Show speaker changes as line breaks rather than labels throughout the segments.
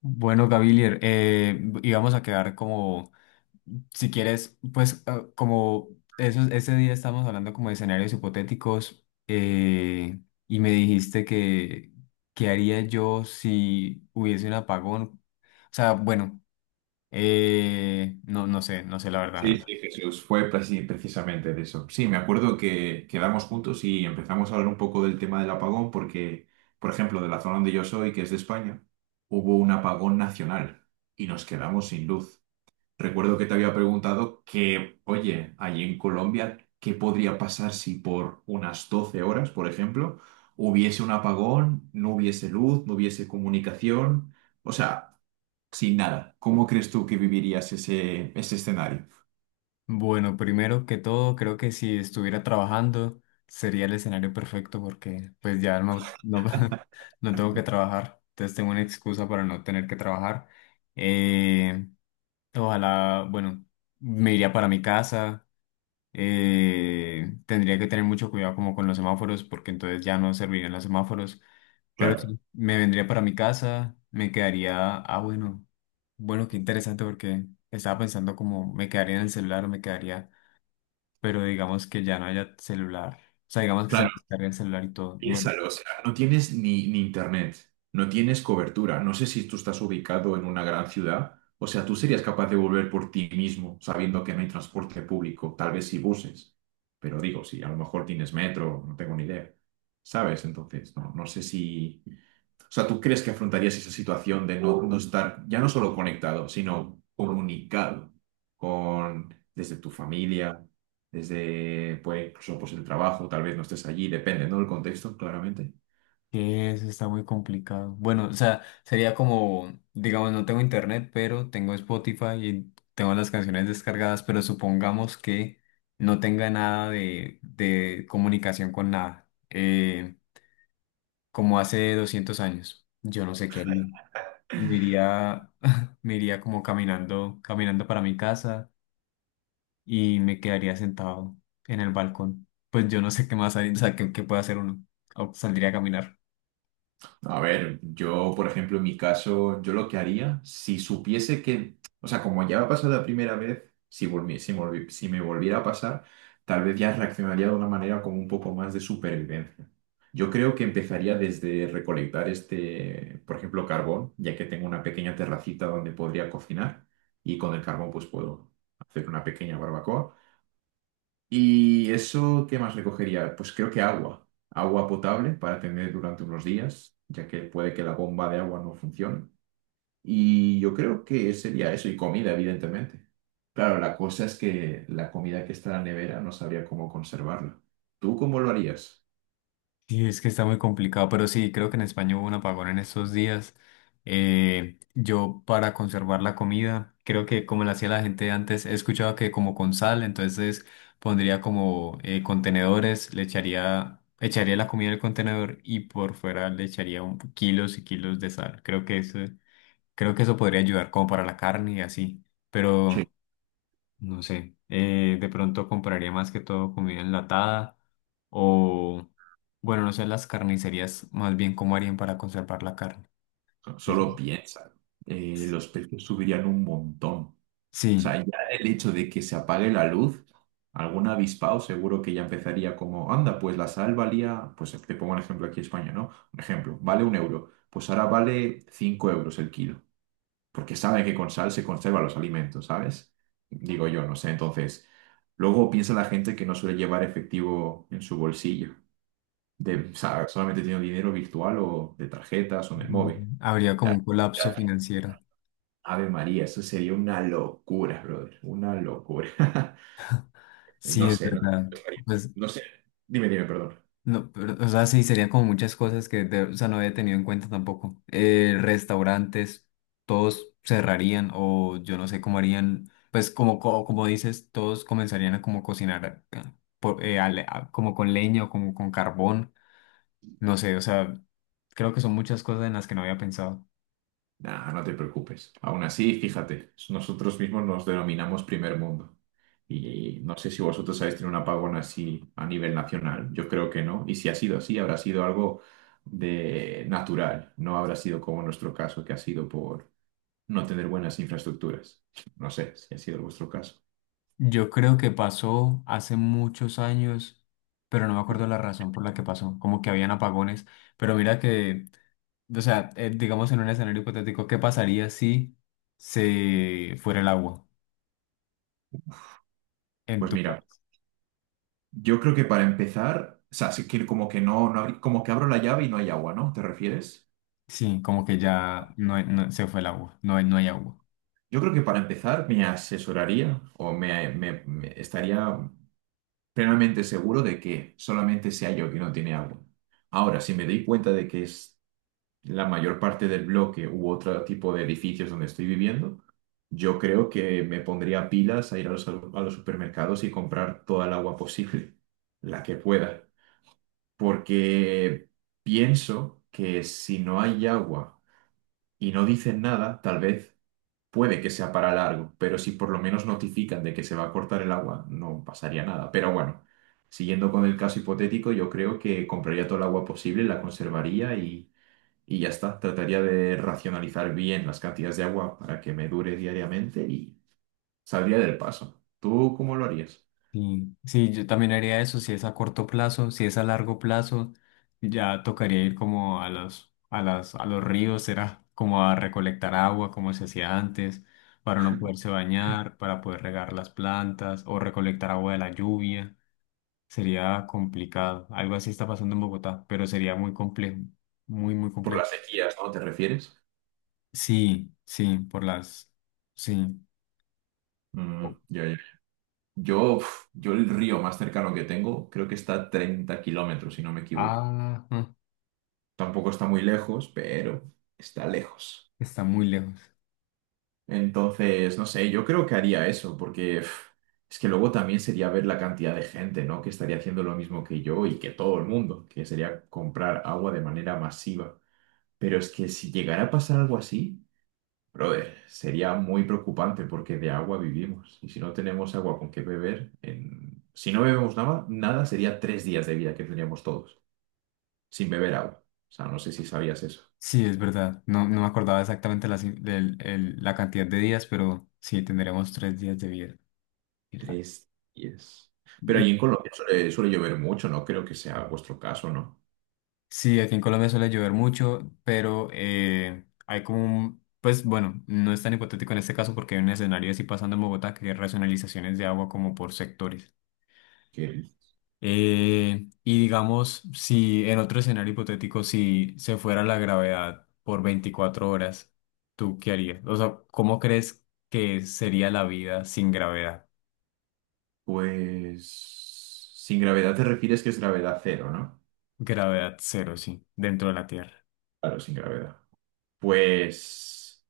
Bueno, Gavilier, íbamos a quedar como, si quieres, como ese día estábamos hablando como de escenarios hipotéticos y me dijiste que, ¿qué haría yo si hubiese un apagón? O sea, bueno, no sé, no sé la
Sí,
verdad.
sí, Jesús, fue precisamente de eso. Sí, me acuerdo que quedamos juntos y empezamos a hablar un poco del tema del apagón porque, por ejemplo, de la zona donde yo soy, que es de España, hubo un apagón nacional y nos quedamos sin luz. Recuerdo que te había preguntado que, oye, allí en Colombia, ¿qué podría pasar si por unas 12 horas, por ejemplo, hubiese un apagón, no hubiese luz, no hubiese comunicación? O sea, sin nada. ¿Cómo crees tú que vivirías ese escenario?
Bueno, primero que todo, creo que si estuviera trabajando sería el escenario perfecto porque pues no tengo que trabajar, entonces tengo una excusa para no tener que trabajar. Eh, ojalá, bueno, me iría para mi casa, tendría que tener mucho cuidado como con los semáforos porque entonces ya no servirían los semáforos, pero
Claro.
sí, me vendría para mi casa, me quedaría, bueno, bueno, qué interesante porque estaba pensando como me quedaría en el celular o me quedaría pero digamos que ya no haya celular. O sea, digamos que se
Claro,
nos cargue el celular y todo. Bueno,
piénsalo, o sea, no tienes ni internet, no tienes cobertura, no sé si tú estás ubicado en una gran ciudad, o sea, tú serías capaz de volver por ti mismo sabiendo que no hay transporte público, tal vez si buses, pero digo, si a lo mejor tienes metro, no tengo ni idea, ¿sabes? Entonces, no, no sé si o sea, ¿tú crees que afrontarías esa situación de no estar ya no solo conectado, sino comunicado con desde tu familia, desde pues, incluso pues, el trabajo, tal vez no estés allí, depende, ¿no? Del contexto, claramente.
que eso está muy complicado. Bueno, o sea, sería como, digamos, no tengo internet, pero tengo Spotify y tengo las canciones descargadas, pero supongamos que no tenga nada de comunicación con nada, como hace 200 años. Yo no sé qué haría. Me iría, me iría como caminando, caminando para mi casa y me quedaría sentado en el balcón. Pues yo no sé qué más hay, o sea, qué puede hacer uno. O saldría a caminar.
No, a ver, yo, por ejemplo, en mi caso, yo lo que haría, si supiese que, o sea, como ya me ha pasado la primera vez, si me volviera a pasar, tal vez ya reaccionaría de una manera como un poco más de supervivencia. Yo creo que empezaría desde recolectar este, por ejemplo, carbón, ya que tengo una pequeña terracita donde podría cocinar y con el carbón pues puedo hacer una pequeña barbacoa. ¿Y eso qué más recogería? Pues creo que agua. Agua potable para tener durante unos días, ya que puede que la bomba de agua no funcione. Y yo creo que sería eso, y comida, evidentemente. Claro, la cosa es que la comida que está en la nevera no sabría cómo conservarla. ¿Tú cómo lo harías?
Sí, es que está muy complicado, pero sí, creo que en España hubo un apagón en estos días. Yo para conservar la comida, creo que como la hacía la gente antes, he escuchado que como con sal, entonces pondría como contenedores, echaría la comida en el contenedor y por fuera le echaría un, kilos y kilos de sal. Creo que eso podría ayudar como para la carne y así. Pero
Sí.
no sé, de pronto compraría más que todo comida enlatada o, bueno, no sé, las carnicerías más bien cómo harían para conservar la carne. Es-
Solo piensa. Los precios subirían un montón. O sea,
Sí.
ya el hecho de que se apague la luz, algún avispado seguro que ya empezaría como, anda, pues la sal valía, pues te pongo un ejemplo aquí en España, ¿no? Un ejemplo, vale un euro, pues ahora vale cinco euros el kilo, porque saben que con sal se conservan los alimentos, ¿sabes? Digo yo, no sé, entonces, luego piensa la gente que no suele llevar efectivo en su bolsillo, de, o sea, solamente tiene dinero virtual o de tarjetas o en el móvil.
Mm, habría como un colapso financiero.
Ave María, eso sería una locura, brother, una locura.
Sí,
No
es
sé, no,
verdad. Pues
no sé. Dime, perdón.
no, pero, o sea, sí, serían como muchas cosas o sea, no había tenido en cuenta tampoco. Restaurantes, todos cerrarían o yo no sé cómo harían, pues como, como, dices, todos comenzarían a como cocinar como con leña o como con carbón, no sé, o sea, creo que son muchas cosas en las que no había pensado.
Nah, no te preocupes. Aún así, fíjate, nosotros mismos nos denominamos primer mundo. Y no sé si vosotros habéis tenido un apagón así a nivel nacional. Yo creo que no. Y si ha sido así, habrá sido algo de natural. No habrá sido como nuestro caso, que ha sido por no tener buenas infraestructuras. No sé si ha sido vuestro caso.
Yo creo que pasó hace muchos años, pero no me acuerdo la razón por la que pasó, como que habían apagones, pero mira que... O sea, digamos en un escenario hipotético, ¿qué pasaría si se fuera el agua en
Pues
tu
mira,
país?
yo creo que para empezar, o sea, sí que como que no, como que abro la llave y no hay agua, ¿no? ¿Te refieres?
Sí, como que ya no, se fue el agua, no hay agua.
Yo creo que para empezar me asesoraría o me estaría plenamente seguro de que solamente sea yo que no tiene agua. Ahora, si me doy cuenta de que es la mayor parte del bloque u otro tipo de edificios donde estoy viviendo, yo creo que me pondría pilas a ir a los supermercados y comprar toda el agua posible, la que pueda. Porque pienso que si no hay agua y no dicen nada, tal vez puede que sea para largo, pero si por lo menos notifican de que se va a cortar el agua, no pasaría nada. Pero bueno, siguiendo con el caso hipotético, yo creo que compraría todo el agua posible, la conservaría y ya está. Trataría de racionalizar bien las cantidades de agua para que me dure diariamente y saldría del paso. ¿Tú cómo lo harías?
Sí, sí, yo también haría eso, si es a corto plazo, si es a largo plazo, ya tocaría ir como a los, a los ríos, será como a recolectar agua como se hacía antes, para no poderse bañar, para poder regar las plantas o recolectar agua de la lluvia. Sería complicado. Algo así está pasando en Bogotá, pero sería muy complejo. Muy, muy
Por
complejo.
las sequías, ¿no? ¿Te refieres?
Sí, sí, por las... Sí.
Mm, ya, ya. Yo, uf, yo el río más cercano que tengo creo que está a 30 kilómetros, si no me equivoco.
Ah, mm,
Tampoco está muy lejos, pero está lejos.
está muy lejos.
Entonces, no sé, yo creo que haría eso, porque pf, es que luego también sería ver la cantidad de gente, ¿no? Que estaría haciendo lo mismo que yo y que todo el mundo, que sería comprar agua de manera masiva. Pero es que si llegara a pasar algo así, brother, sería muy preocupante porque de agua vivimos. Y si no tenemos agua con qué beber, en- si no bebemos nada, nada sería 3 días de vida que tendríamos todos, sin beber agua. O sea, no sé si sabías eso.
Sí, es verdad. No, no me acordaba exactamente la, ci- del- el- la cantidad de días, pero sí, tendremos 3 días de vida. Y
Tres días. Pero
y-
allí en Colombia suele llover mucho, no creo que sea vuestro caso, ¿no?
sí, aquí en Colombia suele llover mucho, pero hay como un... Pues bueno, no es tan hipotético en este caso porque hay un escenario así pasando en Bogotá que hay racionalizaciones de agua como por sectores.
Que,
Y digamos, si en otro escenario hipotético, si se fuera la gravedad por 24 horas, ¿tú qué harías? O sea, ¿cómo crees que sería la vida sin gravedad?
pues, sin gravedad te refieres que es gravedad cero, ¿no?
Gravedad cero, sí, dentro de la Tierra.
Claro, sin gravedad. Pues,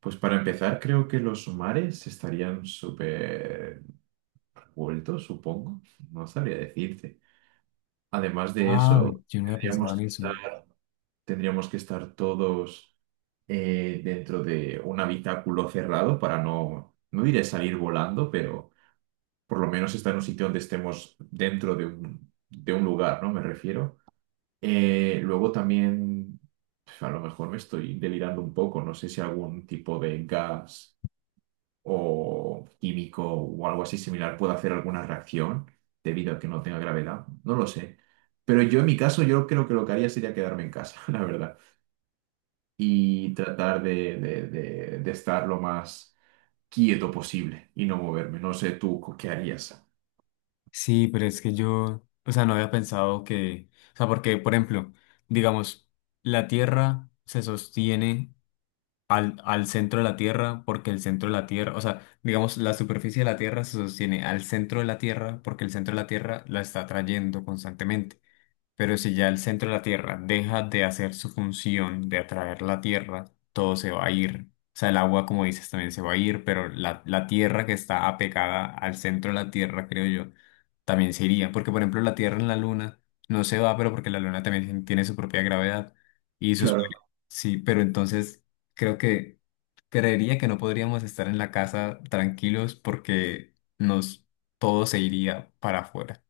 pues para empezar, creo que los mares estarían súper revueltos, supongo. No sabría decirte. Además de
Ah,
eso,
yo no había pensado en eso.
tendríamos que estar todos dentro de un habitáculo cerrado para no, no diré salir volando, pero por lo menos estar en un sitio donde estemos dentro de un lugar, ¿no? Me refiero. Luego también, pf, a lo mejor me estoy delirando un poco, no sé si algún tipo de gas o químico o algo así similar puede hacer alguna reacción debido a que no tenga gravedad, no lo sé. Pero yo en mi caso, yo creo que lo que haría sería quedarme en casa, la verdad, y tratar de estar lo más quieto posible y no moverme. No sé tú qué harías.
Sí, pero es que yo, o sea, no había pensado que, o sea, porque, por ejemplo, digamos, la Tierra se sostiene al centro de la Tierra, porque el centro de la Tierra, o sea, digamos, la superficie de la Tierra se sostiene al centro de la Tierra, porque el centro de la Tierra la está atrayendo constantemente. Pero si ya el centro de la Tierra deja de hacer su función de atraer la Tierra, todo se va a ir. O sea, el agua, como dices, también se va a ir, pero la Tierra que está apegada al centro de la Tierra, creo yo, también se iría. Porque, por ejemplo, la Tierra en la Luna no se va, pero porque la Luna también tiene su propia gravedad. Y sus...
Claro,
Sí, pero entonces creo que creería que no podríamos estar en la casa tranquilos porque nos todo se iría para afuera.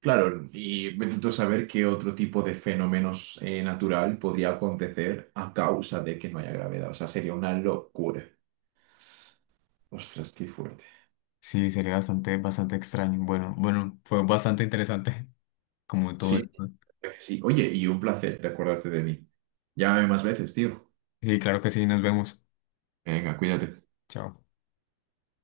Claro, y me intento saber qué otro tipo de fenómenos natural podría acontecer a causa de que no haya gravedad. O sea, sería una locura. Ostras, qué fuerte.
Sí, sería bastante, bastante extraño. Bueno, bueno, fue bastante interesante como todo
Sí,
esto.
sí. Oye, y un placer de acordarte de mí. Llámame más veces, tío.
Sí, claro que sí, nos vemos.
Venga, cuídate.
Chao.